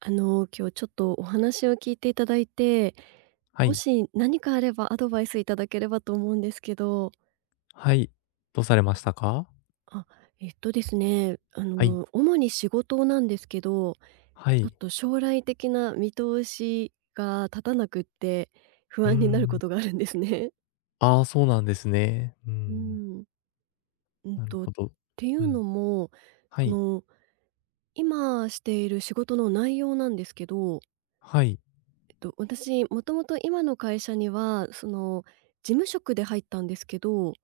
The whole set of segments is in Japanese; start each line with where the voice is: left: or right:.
right: 今日ちょっとお話を聞いていただいて、
left: は
right: も
left: い。
right: し何かあればアドバイスいただければと思うんですけど。
left: はい。どうされましたか？
right: あ、えっとですね、あ
left: はい。
right: の、主に仕事なんですけど、
left: は
right: ちょっ
left: い。
right: と将来的な見通しが立たなくって、不
left: うー
right: 安になるこ
left: ん。
right: とがあるんですね。
left: ああ、そうなんですね。う
right: う
left: ん。
right: ん。うん
left: なる
right: と、っ
left: ほど。
right: てい
left: う
right: う
left: ん。
right: のも、
left: は
right: そ
left: い。
right: の、今している仕事の内容なんですけど
left: はい。
right: と、私、もともと今の会社には、事務職で入ったんですけど、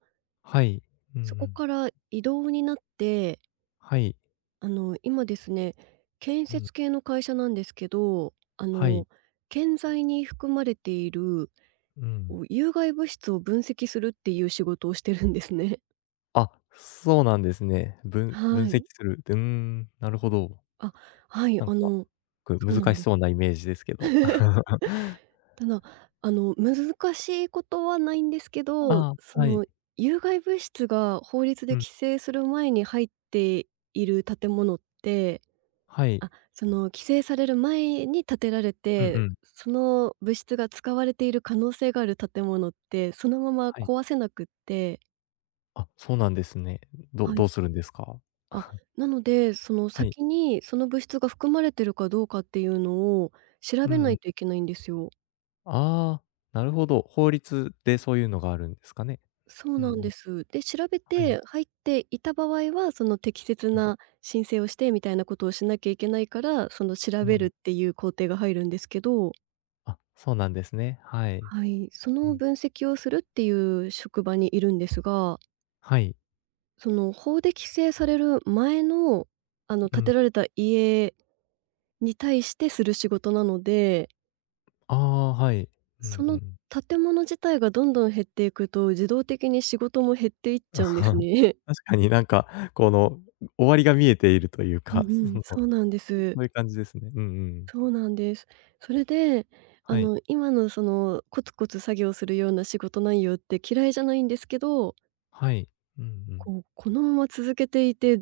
left: はい。うんう
right: そこ
left: ん。
right: から異動になって、
left: はい。
right: 今ですね、建
left: うん。
right: 設系の会社なんですけど、
left: はい。
right: 建材に含まれている、
left: うん。
right: こう有害物質を分析するっていう仕事をしてるんですね。
left: あ、そうなんですね。
right: は
left: 分
right: い。
left: 析する。うーん、なるほど。
right: あ、はい、
left: なんか、
right: そうなん
left: 難し
right: で
left: そ
right: す。
left: うなイメージですけど。
right: ただ、難しいことはないんですけど、
left: ああ、はい。
right: 有害物質が法律で
left: うん。
right: 規制する前に入っている建物って、
left: はい。
right: あ、規制される前に建てられ
left: うんう
right: て、
left: ん。
right: その物質が使われている可能性がある建物って、そのまま
left: はい。
right: 壊せなくって、
left: あ、そうなんですね。
right: はい。
left: どうするんですか？
right: あ、なので、その
left: はい。
right: 先にその物質が含まれてるかどうかっていうのを調
left: う
right: べ
left: ん
right: な
left: う
right: い
left: ん。
right: といけないんですよ。
left: ああ、なるほど。法律でそういうのがあるんですかね？
right: そう
left: うんう
right: なん
left: ん。
right: です。で、調べ
left: はい。
right: て入っていた場合は、その適切
left: うん、
right: な申請をしてみたいなことをしなきゃいけないから、その調
left: う
right: べる
left: ん。
right: っていう工程が入るんですけど、
left: あ、そうなんですね。はい。
right: はい、そ
left: う
right: の
left: ん。
right: 分析をするっていう職場にいるんですが、
left: はい。
right: その法で規制される前の、あの
left: う
right: 建
left: ん。
right: てられた家に対してする仕事なので、
left: ああ、はい。う
right: そ
left: んう
right: の
left: ん。
right: 建物自体がどんどん減っていくと、自動的に仕事も減っていっちゃうんです ね。
left: 確かになんか、この、終わりが見えているという
right: うん
left: か、
right: う
left: そ
right: ん、
left: の、そ
right: そうなんです。
left: ういう感じですね。うんうん。
right: そうなんです。それで、
left: はい。
right: 今のそのコツコツ作業するような仕事内容って嫌いじゃないんですけど、
left: はい。うんうん。
right: こう、このまま続けていて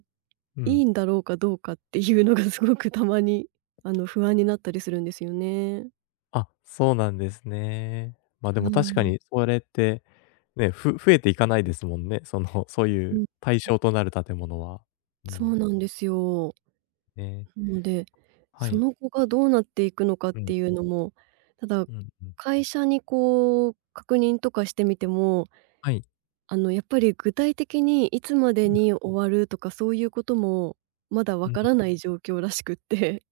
left: う
right: い
left: ん。
right: いんだろうかどうかっていうのがすごくたまに、不安になったりするんですよね。
left: あ、そうなんですね。ま、あで
right: は
left: も確か
right: い。
left: にそれって、ね、増えていかないですもんね。その、そうい
right: う
left: う
right: ん。
left: 対象となる建物は。う
right: そう
left: ん。
right: なんですよ。
left: ね。
right: なので、
left: は
right: そ
left: い。
right: の後がどうなっていくのかっ
left: うん、
right: ていうのも、ただ、
left: うん、うん。
right: 会社にこう確認とかしてみても
left: はい。
right: やっぱり具体的にいつまで
left: うん、
right: に終わるとかそういうことも、まだわ
left: うん。
right: からない状況らしくって。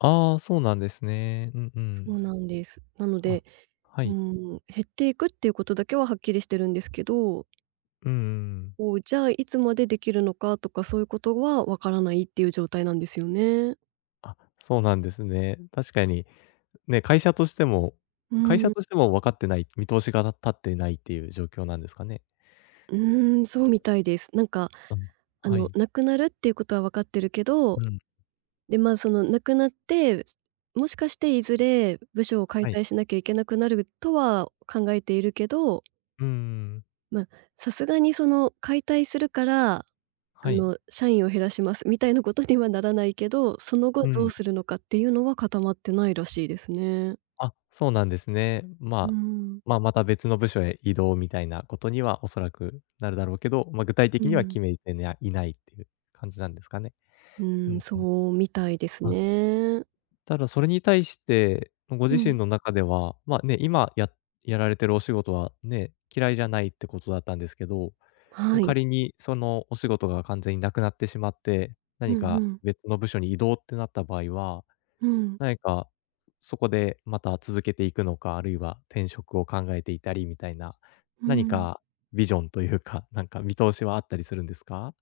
left: ああ、そうなんですね。うんう
right: そう
left: ん。
right: なんです。なの
left: あ、
right: で、
left: は
right: うー
left: い。
right: 減っていくっていうことだけははっきりしてるんですけど、
left: うんうんうん。
right: こう、じゃあいつまでできるのかとかそういうことはわからないっていう状態なんですよね。
left: あ、そうなんですね。確かに、ね、
right: う
left: 会社
right: ん。
left: としても分かってない、見通しが立ってないっていう状況なんですかね？
right: うーん、そうみたいです。なんか、
left: うん、はい。
right: なくなるっていうことはわかってるけど
left: うん。
right: で、まあ、その亡くなって、もしかしていずれ部署を解
left: はい。
right: 体しなきゃいけなくなるとは考えているけど、
left: うんうんうん。
right: まあ、さすがにその解体するから、
left: はい。
right: 社員を減らしますみたいなことにはならないけど、その後
left: う
right: ど
left: ん。
right: うするのかっていうのは固まってないらしいですね。
left: あ、そうなんですね。
right: う
left: まあ、
right: ん。
left: まあ、また別の部署へ異動みたいなことにはおそらくなるだろうけど、ま、具体
right: う
left: 的には
right: ん。
left: 決めてにゃいないっていう感じなんですかね？
right: う
left: うん
right: ん、
left: うん。
right: そうみたいです
left: あ、
right: ね。
left: ただそれに対して、ご
right: う
left: 自身
right: ん。
left: の中では、まあね、やられてるお仕事はね、嫌いじゃないってことだったんですけど、も、
right: はい。
left: 仮にそのお仕事が完全になくなってしまって、
right: う
left: 何
right: んう
left: か
right: ん。
left: 別の部署に移動ってなった場合は、
right: うん。
left: 何かそこでまた続けていくのか、あるいは転職を考えていたりみたいな、
right: う
left: 何
right: ん。
left: かビジョンというか、なんか見通しはあったりするんですか？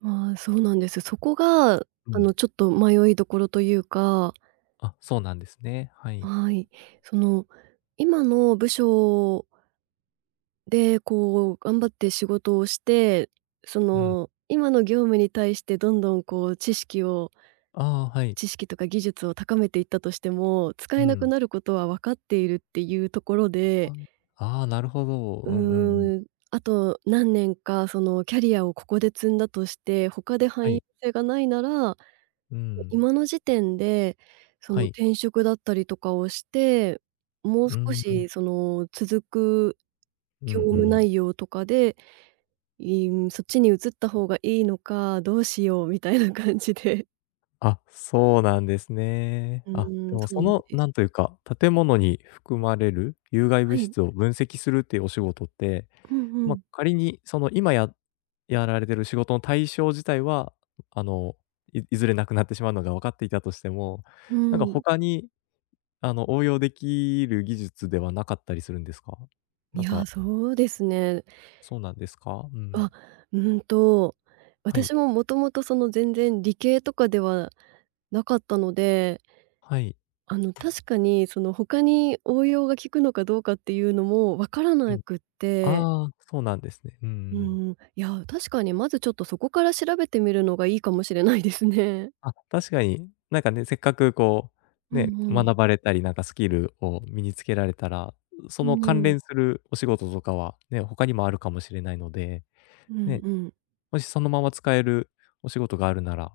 right: まあ、そうなんです。そこが、
left: うん。
right: ちょっと迷いどころというか
left: あ、そうなんですね。はい。
right: はい。その、今の部署で、こう、頑張って仕事をして、
left: うん。
right: 今の業務に対してどんどん、こう、知識を
left: ああ、はい。
right: 知識とか技術を高めていったとしても、使
left: う
right: えなく
left: ん。
right: なることは分かっているっていうところで、
left: あ、ああ、なるほど。
right: う
left: うんうんうん。
right: ーん、あと何年か、キャリアをここで積んだとして、他で
left: は
right: 汎用
left: い。
right: 性がないなら
left: うん。
right: 今の時点で、そ
left: は
right: の
left: い。
right: 転職だったりとかをして、もう
left: う
right: 少
left: ー
right: し
left: ん。
right: その続く
left: う
right: 業
left: んう
right: 務
left: ん。
right: 内容とかで、いん、そっちに移った方がいいのか、どうしようみたいな感じで。
left: あ、そうなんですね。
right: う
left: あ、
right: ー
left: で
right: ん、
left: も
right: そ
left: そ
right: うなん
left: の、
right: です。
left: なんというか、建物に含まれる有害
right: は
left: 物
right: い。
left: 質を分析するっていうお仕事って、
right: うんう
left: ま、
right: ん。
left: 仮にそのやられてる仕事の対象自体は、あの、いずれなくなってしまうのが分かっていたとしても、
right: う
left: なんか
right: ん。
left: 他に、あの、応用できる技術ではなかったりするんですか？
right: い
left: なん
right: や、
left: か、
right: そうですね。
left: そうなんですか？うん。
right: あ、うんと、
left: はい。
right: 私ももともとその全然理系とかではなかったので
left: はい。
right: 確かに、他に応用が効くのかどうかっていうのも分から
left: う
right: な
left: ん。
right: くって、
left: ああ、そうなんですね。うんう
right: う
left: ん。
right: ん、いや、確かにまずちょっとそこから調べてみるのがいいかもしれないですね。
left: あ、確かに、なんかね、せっかく、
right: う
left: ね、
right: んうん。
left: 学ばれたりなんかスキルを身につけられたら、そ
right: う
left: の
right: んう
left: 関
right: ん。
left: 連するお仕事とかはね、他にもあるかもしれないので、
right: うん
left: ね、
right: うん。
left: もしそのまま使えるお仕事があるなら、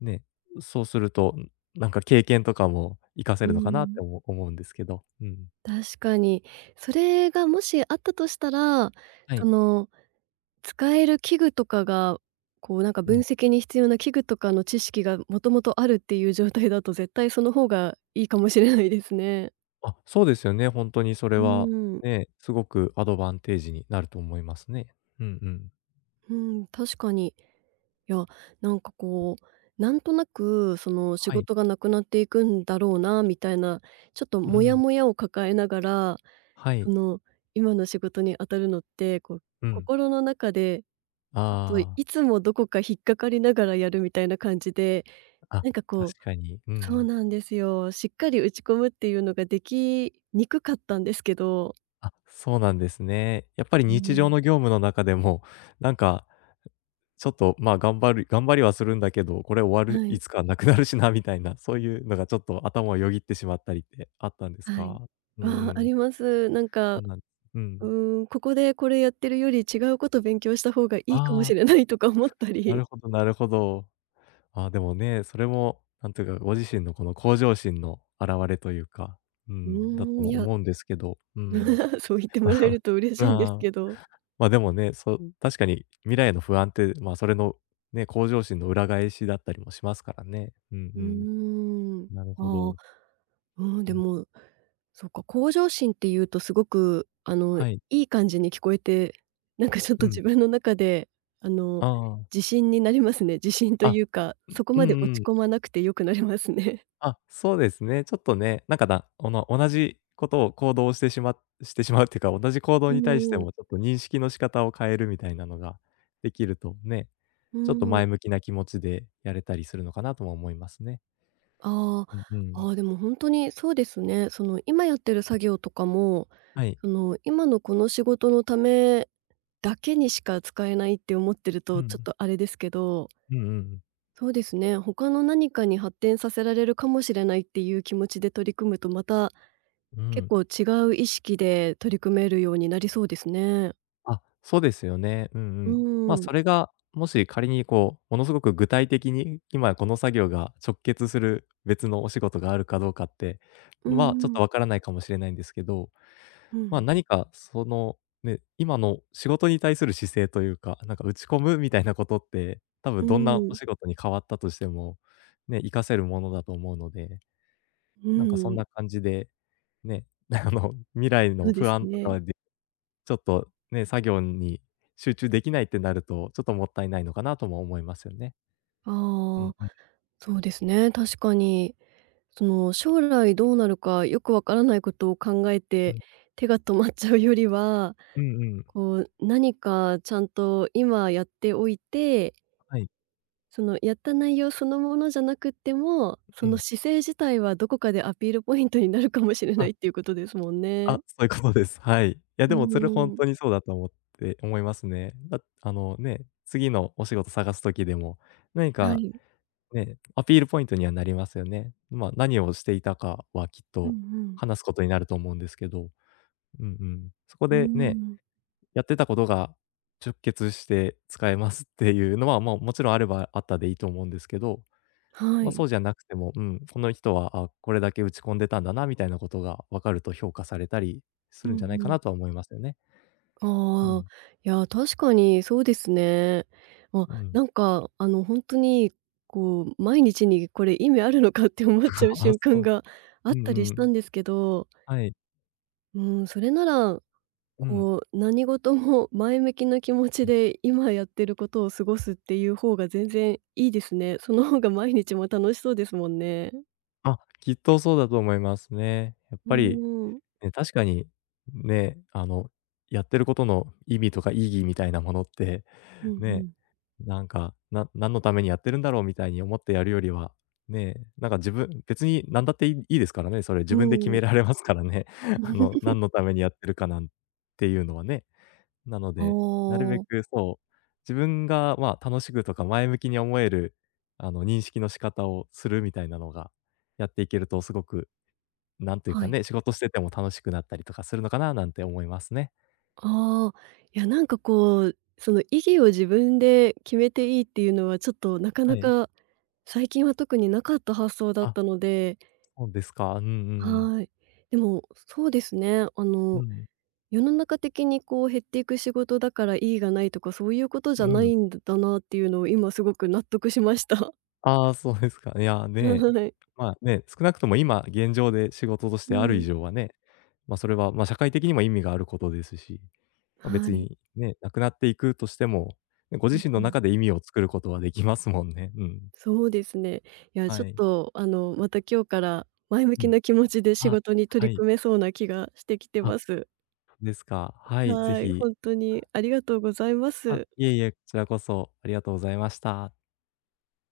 left: ね、そうすると、なんか経験とかも活かせるのかなって思思うんですけど。うん。
right: 確かに。それがもしあったとしたら、
left: は
right: そ
left: い。
right: の、使える器具とかが、こう、なんか
left: う
right: 分
left: ん。
right: 析に必要な器具とかの知識がもともとあるっていう状態だと、絶対その方がいいかもしれないですね。
left: あ、そうですよね。本当にそれ
right: う
left: は、
right: ん。
left: ね、すごくアドバンテージになると思いますね。うんうん。
right: うん、確かに。いや、なんかこう、なんとなくその仕
left: はい。
right: 事がなくなっていくんだろうなみたいな、ちょっと
left: う
right: モヤ
left: ん。
right: モヤを抱えながら、
left: は
right: そ
left: い。
right: の今の仕事に当たるのって、こう
left: うん。
right: 心の中でちょっとい
left: あ
right: つもどこか引っかかりながらやるみたいな感じで、
left: あ。あ、
right: なんか
left: 確
right: こう、
left: かに。う
right: そう
left: ん。
right: なんですよ。しっかり打ち込むっていうのができにくかったんですけど。
left: あ、そうなんですね。やっぱり
right: う
left: 日常
right: ん。
left: の業務の中でも、なんか、ちょっと、まあ、頑張りはするんだけど、これ終わる
right: は
left: い
right: い、
left: つかなくなるしなみたいな、そういうのがちょっと頭をよぎってしまったりってあったんです
right: はい。
left: か？うんう
right: ああ、あり
left: ん。
right: ます。なん
left: そ
right: か
left: うなんう
right: う
left: ん。
right: ーん、ここでこれやってるより違うこと勉強した方がいいかも
left: あ
right: し
left: あ、
right: れないとか思った
left: な
right: り、
left: るほどなるほど。ああ、でもね、それも、なんていうか、ご自身のこの向上心の表れというか、う
right: うー
left: ん、だと
right: ん、
left: も
right: いや、
left: 思うんですけど、うん。
right: そう言ってもらえ ると嬉しいんです
left: ああ、
right: けど。
left: ま、でもね、そう、確かに未来への不安って、ま、それのね、向上心の裏返しだったりもしますからね。うん
right: う
left: うん。
right: ーん。
left: なるほ
right: ああ、
left: ど。
right: うん、
left: う
right: で
left: ん。
right: も、そっか、向上心っていうとすごく、い
left: はい。
right: い感じに聞こえて、なんかちょっ
left: う
right: と
left: ん。
right: 自分の中で、あの、
left: ああ。
right: 自信になりますね。自信と
left: あ、
right: いうか、
left: うん、
right: そこ
left: う
right: まで
left: ん
right: 落
left: う
right: ち
left: ん。
right: 込まなくてよくなりますね。
left: あ、そうですね。ちょっとね、なんかだおの同じことを行動してしましてしまうっていうか、同じ行 動
right: う
left: に対して
right: んう
left: もちょっと認識の仕方を変えるみたいなのができるとね、
right: う
left: ちょっと
right: ー
left: 前向
right: ん。
left: きな気持ちでやれたりするのかなとも思いますね。
right: ああ、
left: うんう
right: あ
left: ん。
right: あ、でも本当にそうですね。今やってる作業とかも、
left: はい。
right: 今のこの仕事のためだけにしか使えないって思ってる
left: う
right: とちょっ
left: ん。
right: とあれですけど、
left: うんうん。
right: そうですね、他の何かに発展させられるかもしれないっていう気持ちで取り組むと、また
left: う
right: 結
left: ん。
right: 構違う意識で取り組めるようになりそうですね。
left: あ、そうですよね。うんう
right: う
left: ん。まあ、
right: ん。
left: それが、もし仮にこう、ものすごく具体的に、今この作業が直結する別のお仕事があるかどうかって、
right: う
left: まあ、ちょっ
right: んう
left: とわ
right: ん。
left: からないかもしれないんですけど、
right: う
left: まあ、
right: ん。
left: 何かその、ね、今の仕事に対する姿勢というか、なんか打ち込むみたいなことって、多分
right: う
left: どんなお
right: ん。
left: 仕事に変わったとしても、ね、活かせるものだと思うので、
right: う
left: なんかそん
right: ん。
left: な感じで、ね、あの、未来
right: そ
left: の
right: うで
left: 不
right: す
left: 安とか
right: ね。
left: はちょっとね、作業に集中できないってなると、ちょっともったいないのかなとも思いますよね。
right: あ
left: うん
right: あ、
left: うん
right: そうですね、確かに。その将来どうなるかよくわからないことを考え
left: う
right: て
left: ん。
right: 手が止まっちゃうよりは、
left: うんうん。
right: こう何かちゃんと今やっておいて、
left: はい。
right: そのやった内容そのものじゃなくっても、そ
left: う
right: の
left: ん。
right: 姿勢自体はどこかでアピールポイントになるかもしれな
left: あ、
right: いっていうことですもんね。
left: あ、そういうことです。はい。いや、
right: う
left: でもそれほ
right: ん
left: ん
right: うん。
left: とにそうだと思って思いますね。だあのね、次のお仕事探す時でも、何
right: は
left: か
right: い。
left: ね、アピールポイントにはなりますよね。ま、何をしていたかはきっ
right: うんう
left: と
right: ん。
left: 話すことになると思うんですけど、うんうん。そこ
right: うー
left: でね
right: ん。
left: やってたことがして使えますっていうのは、もちろんあればあったでいいと思うんですけど、
right: は
left: まあ、
right: い。
left: そうじゃなくても、うん、この人は、あ、これだけ打ち込んでたんだなみたいなことが分かると評価されたりす
right: うん
left: るんじゃないか
right: うん。
left: なとは思いますよね。う
right: ああ、
left: ん。
right: いや、確かにそうですね。あ、
left: うん。
right: なんか、本当に、こう、毎日にこれ意味あるのかって思っちゃう
left: ああ、
right: 瞬間
left: そう。
right: があ
left: う
right: っ
left: ん
right: たりし
left: う
right: た
left: ん。
right: んですけど、
left: はい。
right: うん、それなら、
left: うん、
right: こう、何事も 前向きな気持ち
left: うん。
right: で今やってることを過ごすっていう方が全然いいですね。その方が毎日も楽しそうですもんね。
left: あ、きっとそうだと思いますね。やっ
right: う
left: ぱり
right: ん。
left: ね、確かに、ね、あの、やってることの意味とか意義みたいなものって、
right: うんう
left: ね、
right: ん。
left: なんか、何のためにやってるんだろうみたいに思ってやるよりは、ね、なんか自分別に何だっていいいいですからね、それ
right: う
left: 自分で決
right: ーん。
left: められますからね。あの、何のためにやってるかなんていうのはね。なの
right: あ
left: で、なるべ
right: あ、
left: くそう、自分が、まあ、楽しくとか前向きに思える、あの、認識の仕方をするみたいなのが、やっていけるとすごくなんという
right: は
left: か
right: い。
left: ね、仕事してても楽しくなったりとかするのかななんて思いますね。
right: ああ、いや、なんかこう、その意義を自分で決めていいっていうのはちょっとなかな
left: はい。
right: か、最近は特になかった発想だっ
left: あ、
right: たので、
left: そうですか。うんうん。
right: はい。でも、そうですね、
left: うん、
right: 世の中的にこう減っていく仕事だから意義がないとかそういうことじ
left: う
right: ゃな
left: ん。
right: いんだなっていうのを今すごく納得しました。
left: ああ、そうですか。いや、ね、
right: はい。
left: まあ、ね、少なくとも今現状で仕事とし
right: う
left: てある以
right: ん。
left: 上はね、ま、あそれは、ま、社会的にも意味があることですし、まあ、
right: は
left: 別
right: い。
left: にね、なくなっていくとしても、ね、ご
right: うん
left: 自身
right: う
left: の
right: ん。
left: 中で意味を作ることはできますもんね。うん。
right: そうですね。いや、ちょ
left: は
right: っ
left: い。
right: と、また今日から前向
left: う
right: き
left: ん。
right: な気持ちで仕
left: あ、
right: 事に
left: は
right: 取り
left: い。
right: 組めそうな気がしてきて
left: あ、
right: ます。
left: そうですか。はい、ぜ
right: はい、ほ
left: ひ。
right: んとにありがとうございま
left: あ、
right: す。
left: いえいえ、こちらこそありがとうございました。